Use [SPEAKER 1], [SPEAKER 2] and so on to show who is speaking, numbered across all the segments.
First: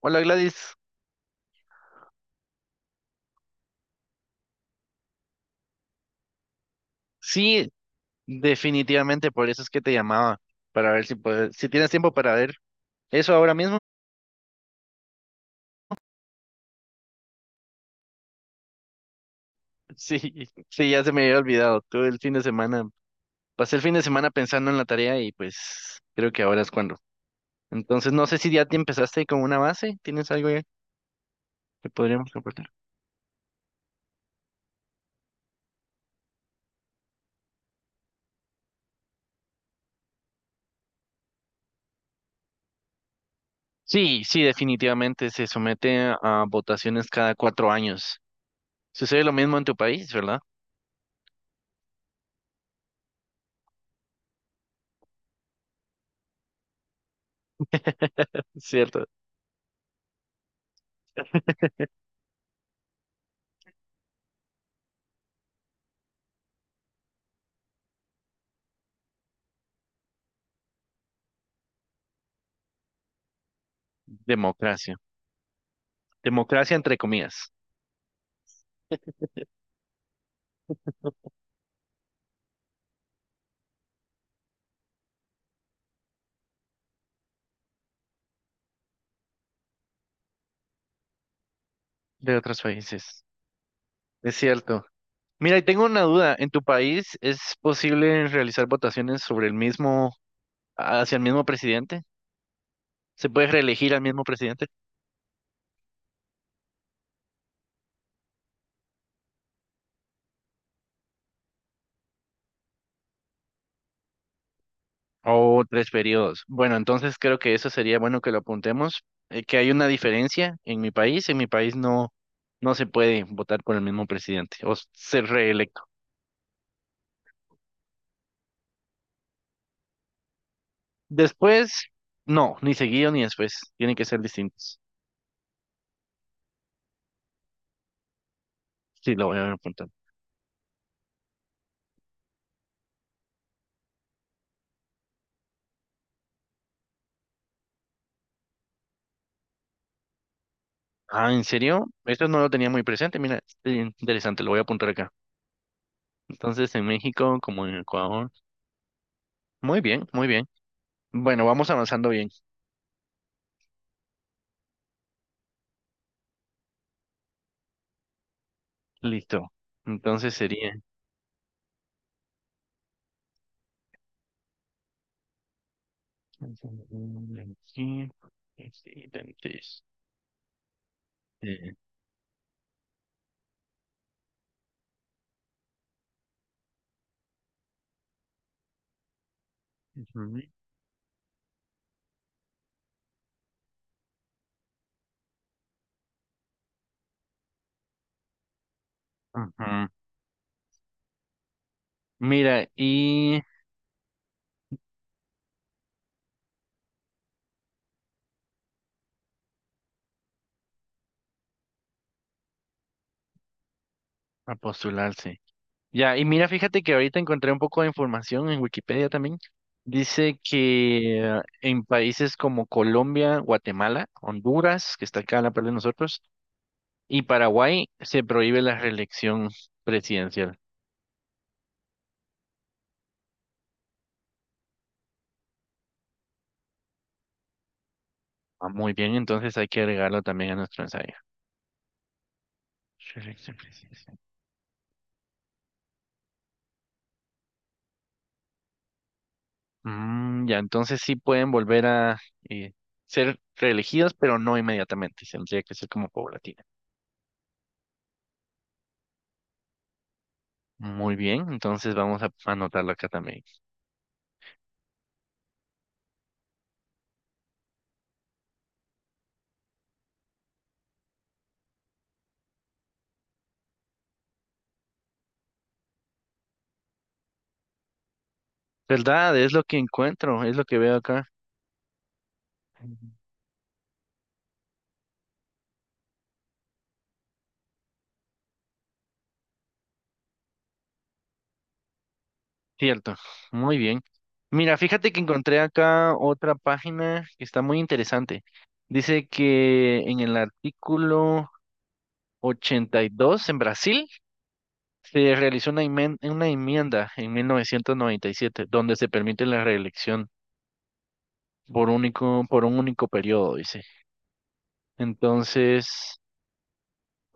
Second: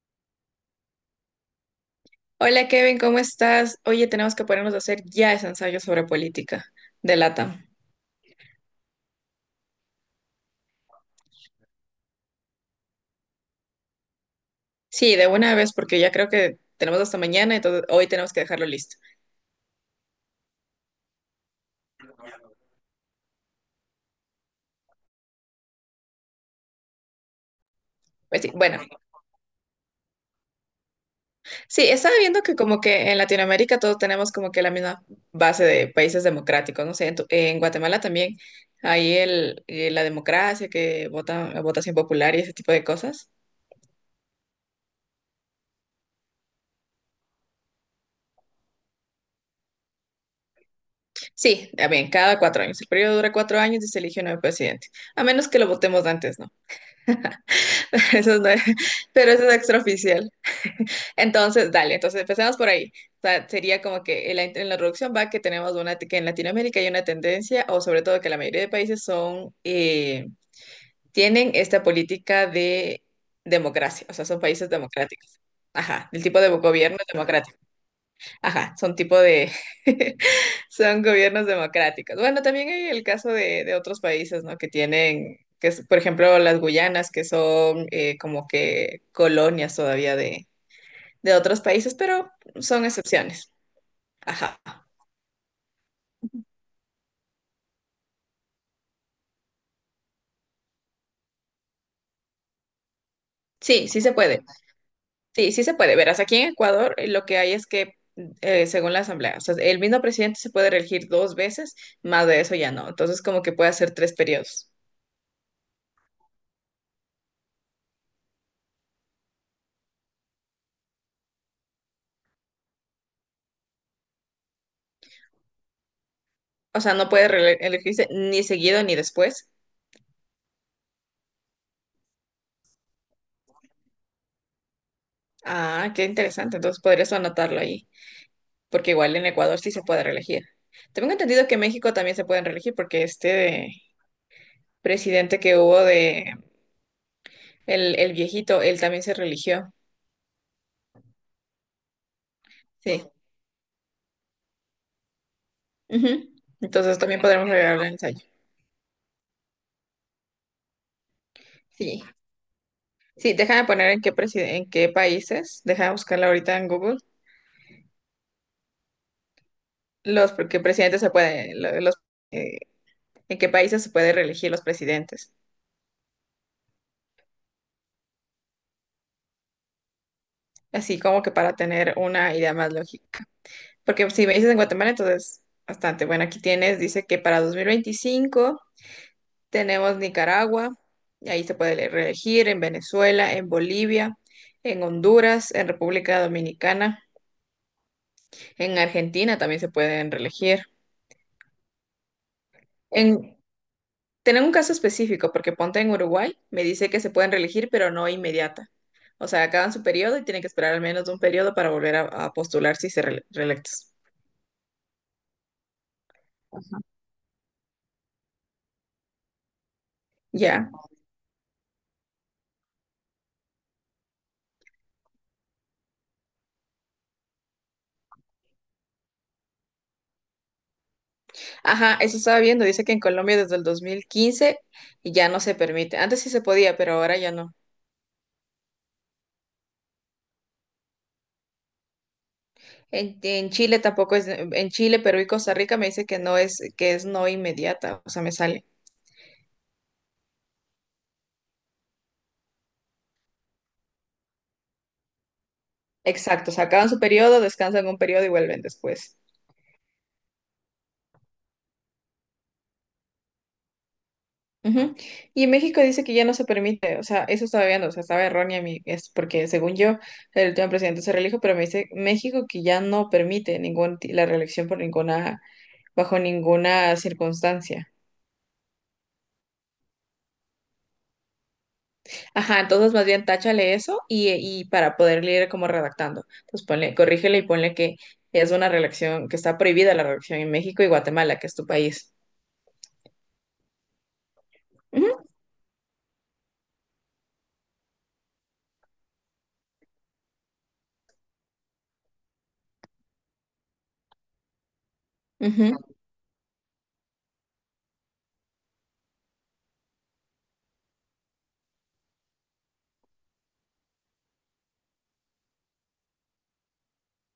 [SPEAKER 1] Hola Gladys.
[SPEAKER 2] Hola Kevin, ¿cómo estás? Oye, tenemos que ponernos a hacer ya ese ensayo sobre política de LATAM.
[SPEAKER 1] Sí, definitivamente por eso es que te llamaba, para ver si tienes tiempo para ver eso ahora mismo.
[SPEAKER 2] Sí, de una vez, porque ya creo que tenemos hasta mañana, entonces hoy tenemos que dejarlo listo.
[SPEAKER 1] Sí, sí, ya se me había olvidado, todo el fin de semana, pasé el fin de semana pensando en la tarea y pues creo que ahora es cuando. Entonces no sé
[SPEAKER 2] Pues
[SPEAKER 1] si
[SPEAKER 2] sí,
[SPEAKER 1] ya te
[SPEAKER 2] bueno,
[SPEAKER 1] empezaste con una base, ¿tienes algo ya
[SPEAKER 2] sí,
[SPEAKER 1] que
[SPEAKER 2] estaba
[SPEAKER 1] podríamos
[SPEAKER 2] viendo que
[SPEAKER 1] compartir?
[SPEAKER 2] como que en Latinoamérica todos tenemos como que la misma base de países democráticos, no sé, en Guatemala también hay la democracia, que votación popular y ese tipo de cosas.
[SPEAKER 1] Sí, sí, definitivamente se somete a votaciones cada 4 años. Sucede lo mismo en tu país, ¿verdad?
[SPEAKER 2] Sí, también, cada cuatro años. El periodo dura cuatro años y se elige un nuevo presidente, a menos que lo votemos antes, ¿no? Eso no es-
[SPEAKER 1] Cierto.
[SPEAKER 2] pero eso es extraoficial. Entonces, dale, entonces empecemos por ahí. O sea, sería como que en la introducción va que tenemos una, que en Latinoamérica hay una tendencia, o sobre todo que la mayoría de países tienen esta política de democracia, o sea, son países
[SPEAKER 1] Democracia.
[SPEAKER 2] democráticos. Ajá, el tipo de
[SPEAKER 1] Democracia entre
[SPEAKER 2] gobierno es
[SPEAKER 1] comillas,
[SPEAKER 2] democrático. Ajá, son tipo de, son gobiernos democráticos. Bueno, también hay el caso de otros países, ¿no? Que tienen, que es, Por ejemplo, las Guyanas, que son como que colonias todavía de otros países, pero
[SPEAKER 1] de otros
[SPEAKER 2] son
[SPEAKER 1] países.
[SPEAKER 2] excepciones.
[SPEAKER 1] Es
[SPEAKER 2] Ajá.
[SPEAKER 1] cierto. Mira, y tengo una duda. ¿En tu país es posible realizar votaciones hacia el mismo presidente? ¿Se puede
[SPEAKER 2] Sí,
[SPEAKER 1] reelegir al
[SPEAKER 2] sí se
[SPEAKER 1] mismo
[SPEAKER 2] puede.
[SPEAKER 1] presidente?
[SPEAKER 2] Sí, sí se puede. Verás, aquí en Ecuador lo que hay es que, según la Asamblea, o sea, el mismo presidente se puede reelegir dos veces, más de eso ya no. Entonces, como que puede hacer tres periodos.
[SPEAKER 1] O 3 periodos. Bueno, entonces creo que eso sería bueno que lo apuntemos, que hay una diferencia en mi país. En mi país no, no se puede votar por el mismo presidente o ser reelecto.
[SPEAKER 2] O sea, no puede elegirse ni seguido ni después.
[SPEAKER 1] Después, no, ni seguido ni después. Tienen que ser distintos.
[SPEAKER 2] Ah, qué interesante. Entonces podrías anotarlo ahí, porque
[SPEAKER 1] Sí,
[SPEAKER 2] igual en
[SPEAKER 1] lo voy a
[SPEAKER 2] Ecuador sí se
[SPEAKER 1] apuntar.
[SPEAKER 2] puede reelegir. Tengo entendido que en México también se pueden reelegir, porque este presidente que hubo de el viejito, él también se religió.
[SPEAKER 1] Ah, ¿en serio? Esto no lo tenía muy
[SPEAKER 2] Sí.
[SPEAKER 1] presente. Mira, es interesante, lo voy a apuntar acá.
[SPEAKER 2] Ujú.
[SPEAKER 1] Entonces, en
[SPEAKER 2] Entonces también
[SPEAKER 1] México
[SPEAKER 2] podremos
[SPEAKER 1] como en
[SPEAKER 2] regalarle el ensayo.
[SPEAKER 1] Ecuador. Muy bien, muy bien. Bueno, vamos
[SPEAKER 2] Sí.
[SPEAKER 1] avanzando bien.
[SPEAKER 2] Sí, déjame poner en en qué países, déjame buscarla ahorita en Google,
[SPEAKER 1] Listo. Entonces
[SPEAKER 2] los porque
[SPEAKER 1] sería.
[SPEAKER 2] presidentes se puede, lo- los eh, en qué países se puede reelegir los presidentes. Así como que para
[SPEAKER 1] Eh,
[SPEAKER 2] tener una idea más lógica. Porque si me dices en Guatemala, entonces bastante. Bueno, aquí tienes, dice que para 2025 tenemos
[SPEAKER 1] ujú.
[SPEAKER 2] Nicaragua, y ahí se puede reelegir, en Venezuela, en Bolivia, en Honduras, en República Dominicana, en Argentina también se
[SPEAKER 1] Ajá.
[SPEAKER 2] pueden reelegir.
[SPEAKER 1] Mira,
[SPEAKER 2] En,
[SPEAKER 1] y
[SPEAKER 2] Tener un caso específico, porque ponte en Uruguay, me dice que se pueden reelegir, pero no inmediata. O sea, acaban su periodo y tienen que esperar al menos un periodo para volver a postular si se reelectos.
[SPEAKER 1] a postularse. Ya, y mira, fíjate que ahorita encontré un poco de información en Wikipedia también. Dice
[SPEAKER 2] Ya.
[SPEAKER 1] que en países como Colombia, Guatemala, Honduras, que está acá a la par de nosotros, y Paraguay se prohíbe la reelección presidencial.
[SPEAKER 2] Ajá, eso estaba viendo. Dice que en Colombia desde el 2015 ya no se permite. Antes sí se podía, pero ahora ya no.
[SPEAKER 1] Ah, muy bien, entonces hay que agregarlo también a nuestro ensayo.
[SPEAKER 2] En
[SPEAKER 1] Reelección
[SPEAKER 2] Chile
[SPEAKER 1] presidencial.
[SPEAKER 2] tampoco es, en Chile, Perú y Costa Rica me dice que no es, que es no inmediata, o sea, me sale.
[SPEAKER 1] Mm, ya, entonces sí pueden volver a eh, ser reelegidos, pero no inmediatamente. Tendría que ser como
[SPEAKER 2] Exacto, o
[SPEAKER 1] paulatina.
[SPEAKER 2] sea, acaban su periodo, descansan un periodo y vuelven después.
[SPEAKER 1] Muy bien, entonces vamos a anotarlo acá también.
[SPEAKER 2] Ujú. Y en México dice que ya no se permite, o sea, eso estaba viendo, o sea, estaba errónea mi, es porque según yo, el último presidente se reelijo, pero me dice México que ya no permite la reelección por ninguna, bajo ninguna circunstancia.
[SPEAKER 1] ¿Verdad? Es lo que encuentro, es lo que veo acá.
[SPEAKER 2] Ajá, entonces más
[SPEAKER 1] Ujú.
[SPEAKER 2] bien táchale eso y para poder leer como redactando. Entonces ponle, corrígele y ponle que es una relación, que está prohibida la relación en México y Guatemala, que es tu país.
[SPEAKER 1] Cierto, muy bien. Mira, fíjate
[SPEAKER 2] Ujú,
[SPEAKER 1] que encontré acá otra página que está muy interesante. Dice que en el artículo 82 en Brasil, se realizó
[SPEAKER 2] ujú,
[SPEAKER 1] una enmienda en 1997 donde se permite la reelección por un único periodo, dice. Entonces,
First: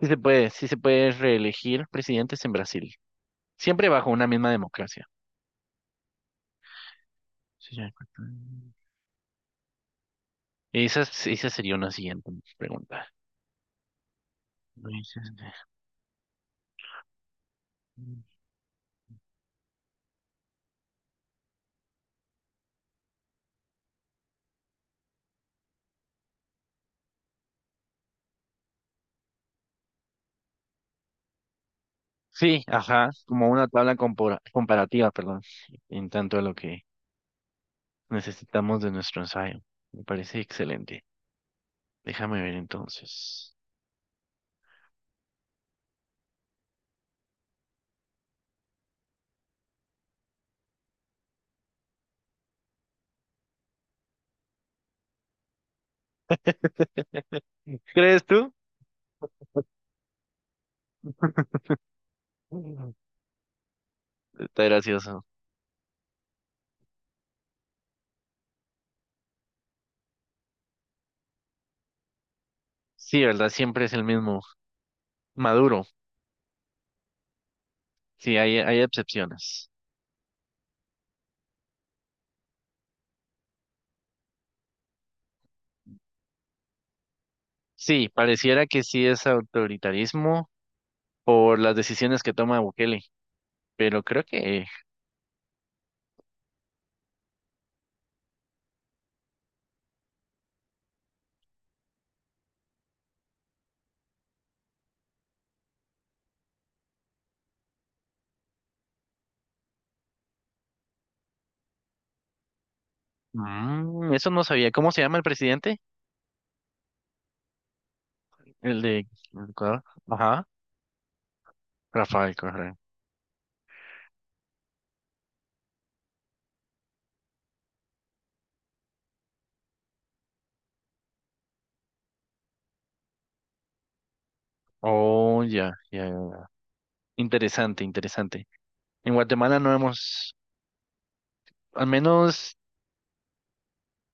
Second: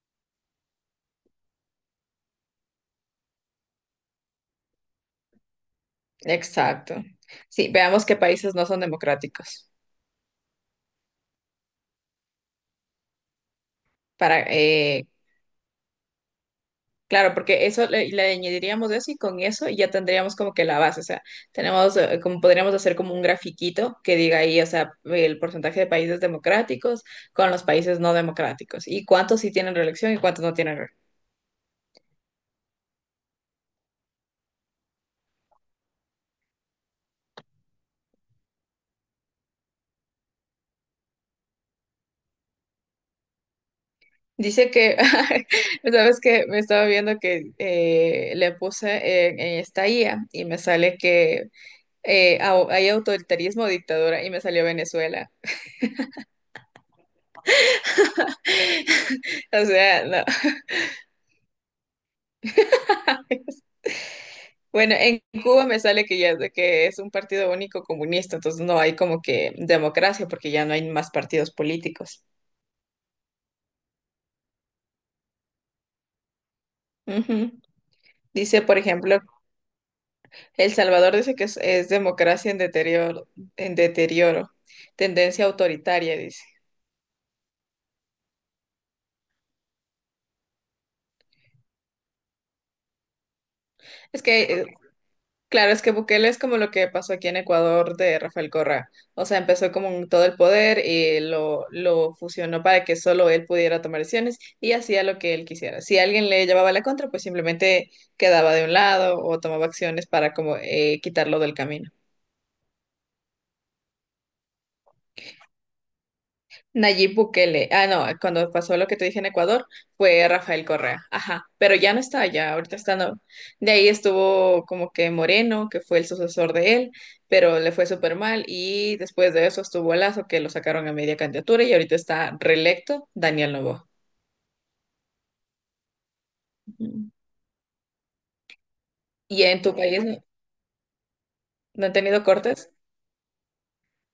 [SPEAKER 1] sí se puede reelegir presidentes en Brasil, siempre bajo una misma democracia.
[SPEAKER 2] exacto. Sí,
[SPEAKER 1] Sí, ya.
[SPEAKER 2] veamos qué países no son democráticos.
[SPEAKER 1] Esa sería una siguiente pregunta.
[SPEAKER 2] Para, eh, claro, porque eso le añadiríamos eso y con eso ya tendríamos como que la base. O sea, como podríamos hacer como un grafiquito que diga ahí, o sea, el porcentaje de países democráticos con los países no democráticos y cuántos sí tienen reelección y cuántos no tienen.
[SPEAKER 1] Sí, ajá, como una tabla comparativa, perdón, en tanto a lo que necesitamos de nuestro ensayo. Me parece excelente. Déjame ver entonces.
[SPEAKER 2] Dice que, sabes que me estaba viendo que le puse en esta IA y me sale que hay autoritarismo, dictadura y me salió Venezuela.
[SPEAKER 1] ¿Crees tú?
[SPEAKER 2] O sea, no.
[SPEAKER 1] Está
[SPEAKER 2] Bueno, en
[SPEAKER 1] gracioso.
[SPEAKER 2] Cuba me sale que ya es de que es un partido único comunista, entonces no hay como que democracia porque ya no hay más partidos políticos.
[SPEAKER 1] Sí, ¿verdad? Siempre es el mismo. Maduro.
[SPEAKER 2] Ujú.
[SPEAKER 1] Sí, hay,
[SPEAKER 2] Dice, por
[SPEAKER 1] hay
[SPEAKER 2] ejemplo,
[SPEAKER 1] excepciones.
[SPEAKER 2] El Salvador dice que es democracia en deterioro, tendencia autoritaria, dice.
[SPEAKER 1] Sí, pareciera que sí es autoritarismo por las decisiones que toma Bukele, pero
[SPEAKER 2] Es
[SPEAKER 1] creo
[SPEAKER 2] que
[SPEAKER 1] que
[SPEAKER 2] Claro, es que Bukele es como lo que pasó aquí en Ecuador de Rafael Correa. O sea, empezó con todo el poder y lo fusionó para que solo él pudiera tomar decisiones y hacía lo que él quisiera. Si alguien le llevaba la contra, pues simplemente quedaba de un lado o tomaba acciones para como quitarlo del camino.
[SPEAKER 1] eso no sabía. ¿Cómo se llama el presidente?
[SPEAKER 2] Nayib Bukele. Ah, no, cuando pasó
[SPEAKER 1] El
[SPEAKER 2] lo que te
[SPEAKER 1] de
[SPEAKER 2] dije en Ecuador,
[SPEAKER 1] Ecuador.
[SPEAKER 2] fue
[SPEAKER 1] Ajá.
[SPEAKER 2] Rafael Correa. Ajá, pero ya no está
[SPEAKER 1] Rafael
[SPEAKER 2] allá,
[SPEAKER 1] Correa.
[SPEAKER 2] ahorita está no. De ahí estuvo como que Moreno, que fue el sucesor de él, pero le fue súper mal. Y después de eso estuvo Lazo, que lo sacaron a media candidatura y ahorita está reelecto Daniel Noboa.
[SPEAKER 1] Oh, ya, ya. Ya.
[SPEAKER 2] Ujú.
[SPEAKER 1] Interesante, interesante. En
[SPEAKER 2] ¿Y
[SPEAKER 1] Guatemala
[SPEAKER 2] en
[SPEAKER 1] no
[SPEAKER 2] tu país
[SPEAKER 1] hemos, al
[SPEAKER 2] no han tenido
[SPEAKER 1] menos,
[SPEAKER 2] cortes?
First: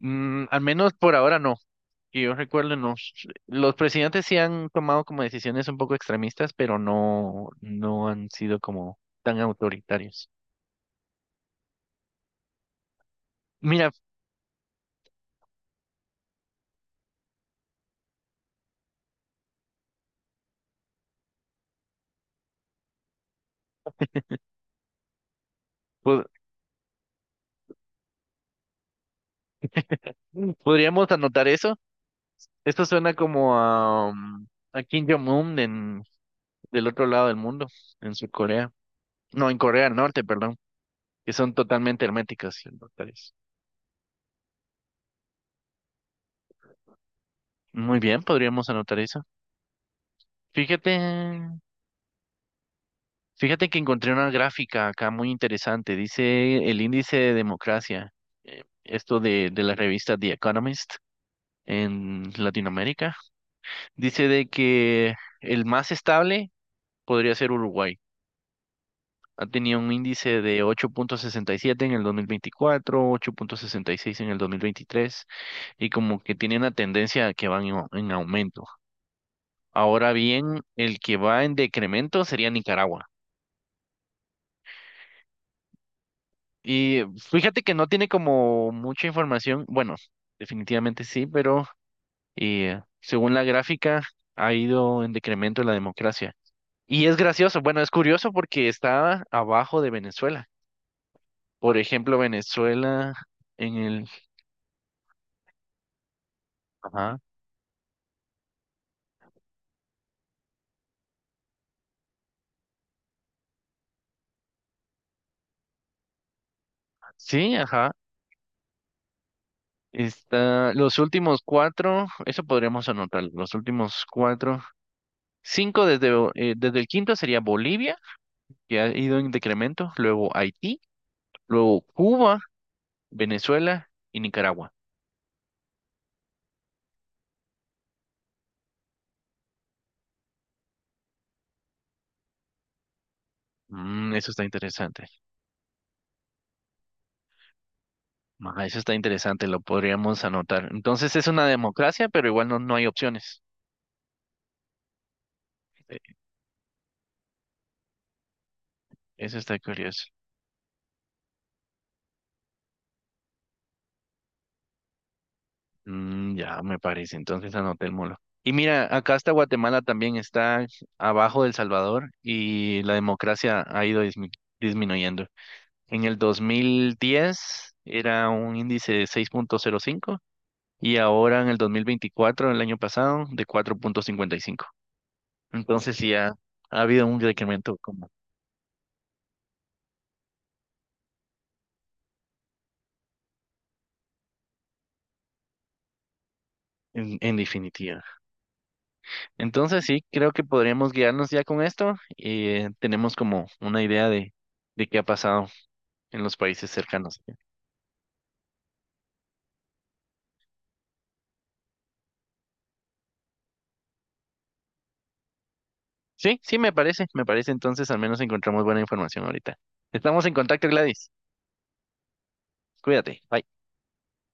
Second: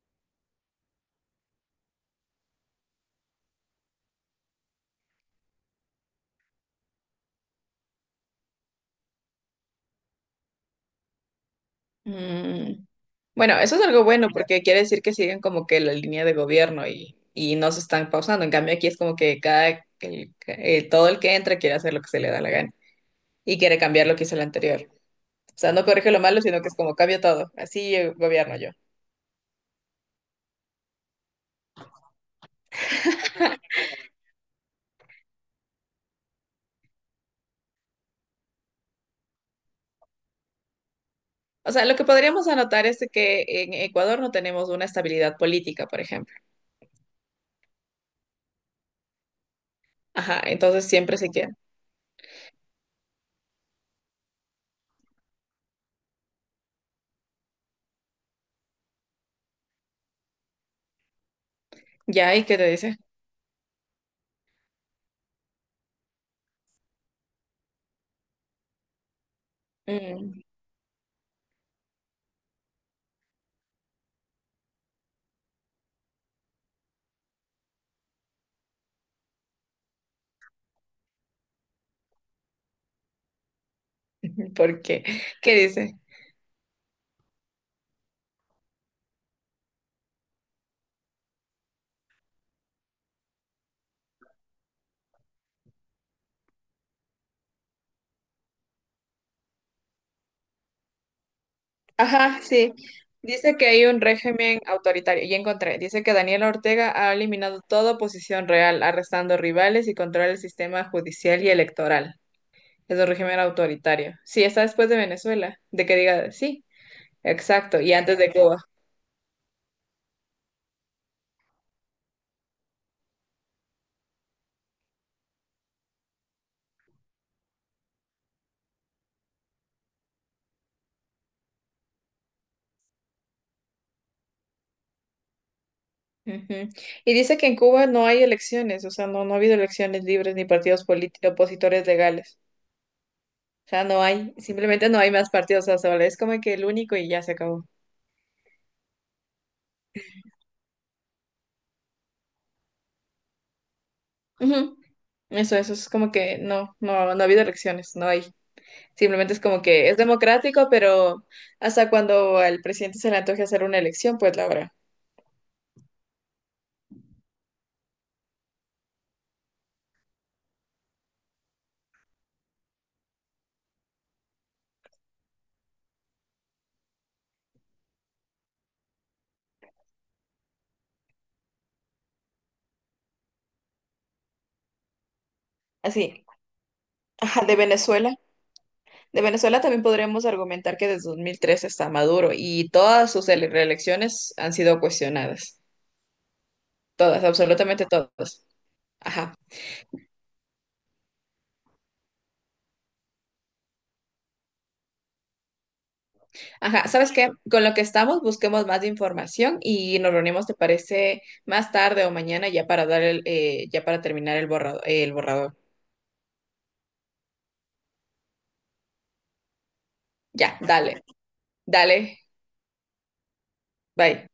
[SPEAKER 1] al menos por ahora no. Que yo recuerdo, los presidentes sí han tomado como decisiones un poco extremistas, pero no, no han sido como tan autoritarios.
[SPEAKER 2] Mm, bueno, eso es
[SPEAKER 1] Mira,
[SPEAKER 2] algo bueno porque quiere decir que siguen como que la línea de gobierno y no se están pausando. En cambio, aquí es como que todo el que entra quiere hacer lo que se le da la gana y quiere cambiar lo que hizo el anterior. O sea, no corrige lo
[SPEAKER 1] pod-
[SPEAKER 2] malo, sino que es como cambio todo. Así gobierno yo.
[SPEAKER 1] podríamos anotar eso. Esto suena como a Kim Jong-un, del otro lado del mundo, en Sur Corea. No, en Corea del Norte, perdón, que son
[SPEAKER 2] O sea, lo
[SPEAKER 1] totalmente
[SPEAKER 2] que podríamos
[SPEAKER 1] herméticas y
[SPEAKER 2] anotar es de
[SPEAKER 1] autoritarias.
[SPEAKER 2] que en Ecuador no tenemos una estabilidad política, por ejemplo.
[SPEAKER 1] Muy bien, podríamos anotar eso.
[SPEAKER 2] Ajá, entonces
[SPEAKER 1] Fíjate,
[SPEAKER 2] siempre se quiere.
[SPEAKER 1] Fíjate que encontré una gráfica acá muy interesante. Dice el índice de democracia, esto de la revista The Economist en
[SPEAKER 2] ¿Ya? ¿Y qué te dice?
[SPEAKER 1] Latinoamérica. Dice de que el más estable podría ser Uruguay. Ha tenido un índice
[SPEAKER 2] Mm,
[SPEAKER 1] de 8,67 en el 2024, 8,66 en el 2023, y como que tiene una tendencia que va en aumento. Ahora bien, el que va en decremento sería Nicaragua.
[SPEAKER 2] ¿por qué? ¿Qué dice?
[SPEAKER 1] Y fíjate que no tiene como mucha información. Bueno, definitivamente sí, pero según la gráfica ha ido en decremento la democracia. Y es gracioso, bueno, es curioso porque está abajo de Venezuela. Por ejemplo,
[SPEAKER 2] Ajá, sí.
[SPEAKER 1] Venezuela
[SPEAKER 2] Dice que
[SPEAKER 1] en
[SPEAKER 2] hay un
[SPEAKER 1] el...
[SPEAKER 2] régimen autoritario. Ya encontré. Dice que Daniela Ortega ha
[SPEAKER 1] Ajá.
[SPEAKER 2] eliminado toda oposición real, arrestando rivales y controla el sistema judicial y electoral. Es un régimen autoritario. Sí, está después de Venezuela, de que diga sí,
[SPEAKER 1] Sí,
[SPEAKER 2] exacto, y
[SPEAKER 1] ajá.
[SPEAKER 2] antes de Cuba.
[SPEAKER 1] Está los últimos cuatro, eso podríamos anotar, los últimos cuatro, cinco desde el quinto sería Bolivia, que ha ido en decremento, luego Haití, luego Cuba, Venezuela y Nicaragua.
[SPEAKER 2] Ujú. Y dice que en Cuba no hay elecciones, o sea, no ha habido elecciones libres ni partidos políticos opositores legales. O sea, no
[SPEAKER 1] Mm, eso
[SPEAKER 2] hay,
[SPEAKER 1] está
[SPEAKER 2] simplemente no
[SPEAKER 1] interesante.
[SPEAKER 2] hay más partidos, o sea, solo es como que el único y ya se acabó.
[SPEAKER 1] Ah, eso está interesante, lo podríamos anotar. Entonces es una democracia, pero igual no, no hay opciones.
[SPEAKER 2] Ujú. Eso es
[SPEAKER 1] Eh,
[SPEAKER 2] como que no ha habido elecciones, no hay. Simplemente
[SPEAKER 1] Eso
[SPEAKER 2] es
[SPEAKER 1] está
[SPEAKER 2] como que es
[SPEAKER 1] curioso.
[SPEAKER 2] democrático, pero hasta cuando al presidente se le antoje hacer una elección, pues la habrá.
[SPEAKER 1] Mm, ya me parece, entonces anotémoslo. Y mira, acá está Guatemala también, está abajo de El Salvador y la democracia ha ido disminuyendo. En el 2010 era un índice de 6,05 y ahora en el 2024, el año pasado, de 4,55. Entonces sí
[SPEAKER 2] Así,
[SPEAKER 1] ha habido un
[SPEAKER 2] ajá, de
[SPEAKER 1] decremento, como
[SPEAKER 2] Venezuela. De Venezuela también podremos argumentar que desde 2003 está Maduro y todas sus reelecciones han sido cuestionadas.
[SPEAKER 1] en,
[SPEAKER 2] Todas,
[SPEAKER 1] en
[SPEAKER 2] absolutamente
[SPEAKER 1] definitiva.
[SPEAKER 2] todas. Ajá.
[SPEAKER 1] Entonces sí, creo que podríamos guiarnos ya con esto y tenemos como una idea de qué ha pasado en los países
[SPEAKER 2] Ajá, ¿sabes
[SPEAKER 1] cercanos.
[SPEAKER 2] qué? Con lo que estamos, busquemos más información y nos reunimos, ¿te parece? Más tarde o mañana ya para dar ya para terminar el el borrador.
[SPEAKER 1] Sí, sí, me parece, me parece. Entonces al menos encontramos buena información ahorita. Estamos en
[SPEAKER 2] Ya,
[SPEAKER 1] contacto,
[SPEAKER 2] dale,
[SPEAKER 1] Gladys.
[SPEAKER 2] dale,
[SPEAKER 1] Cuídate. Bye.
[SPEAKER 2] bye.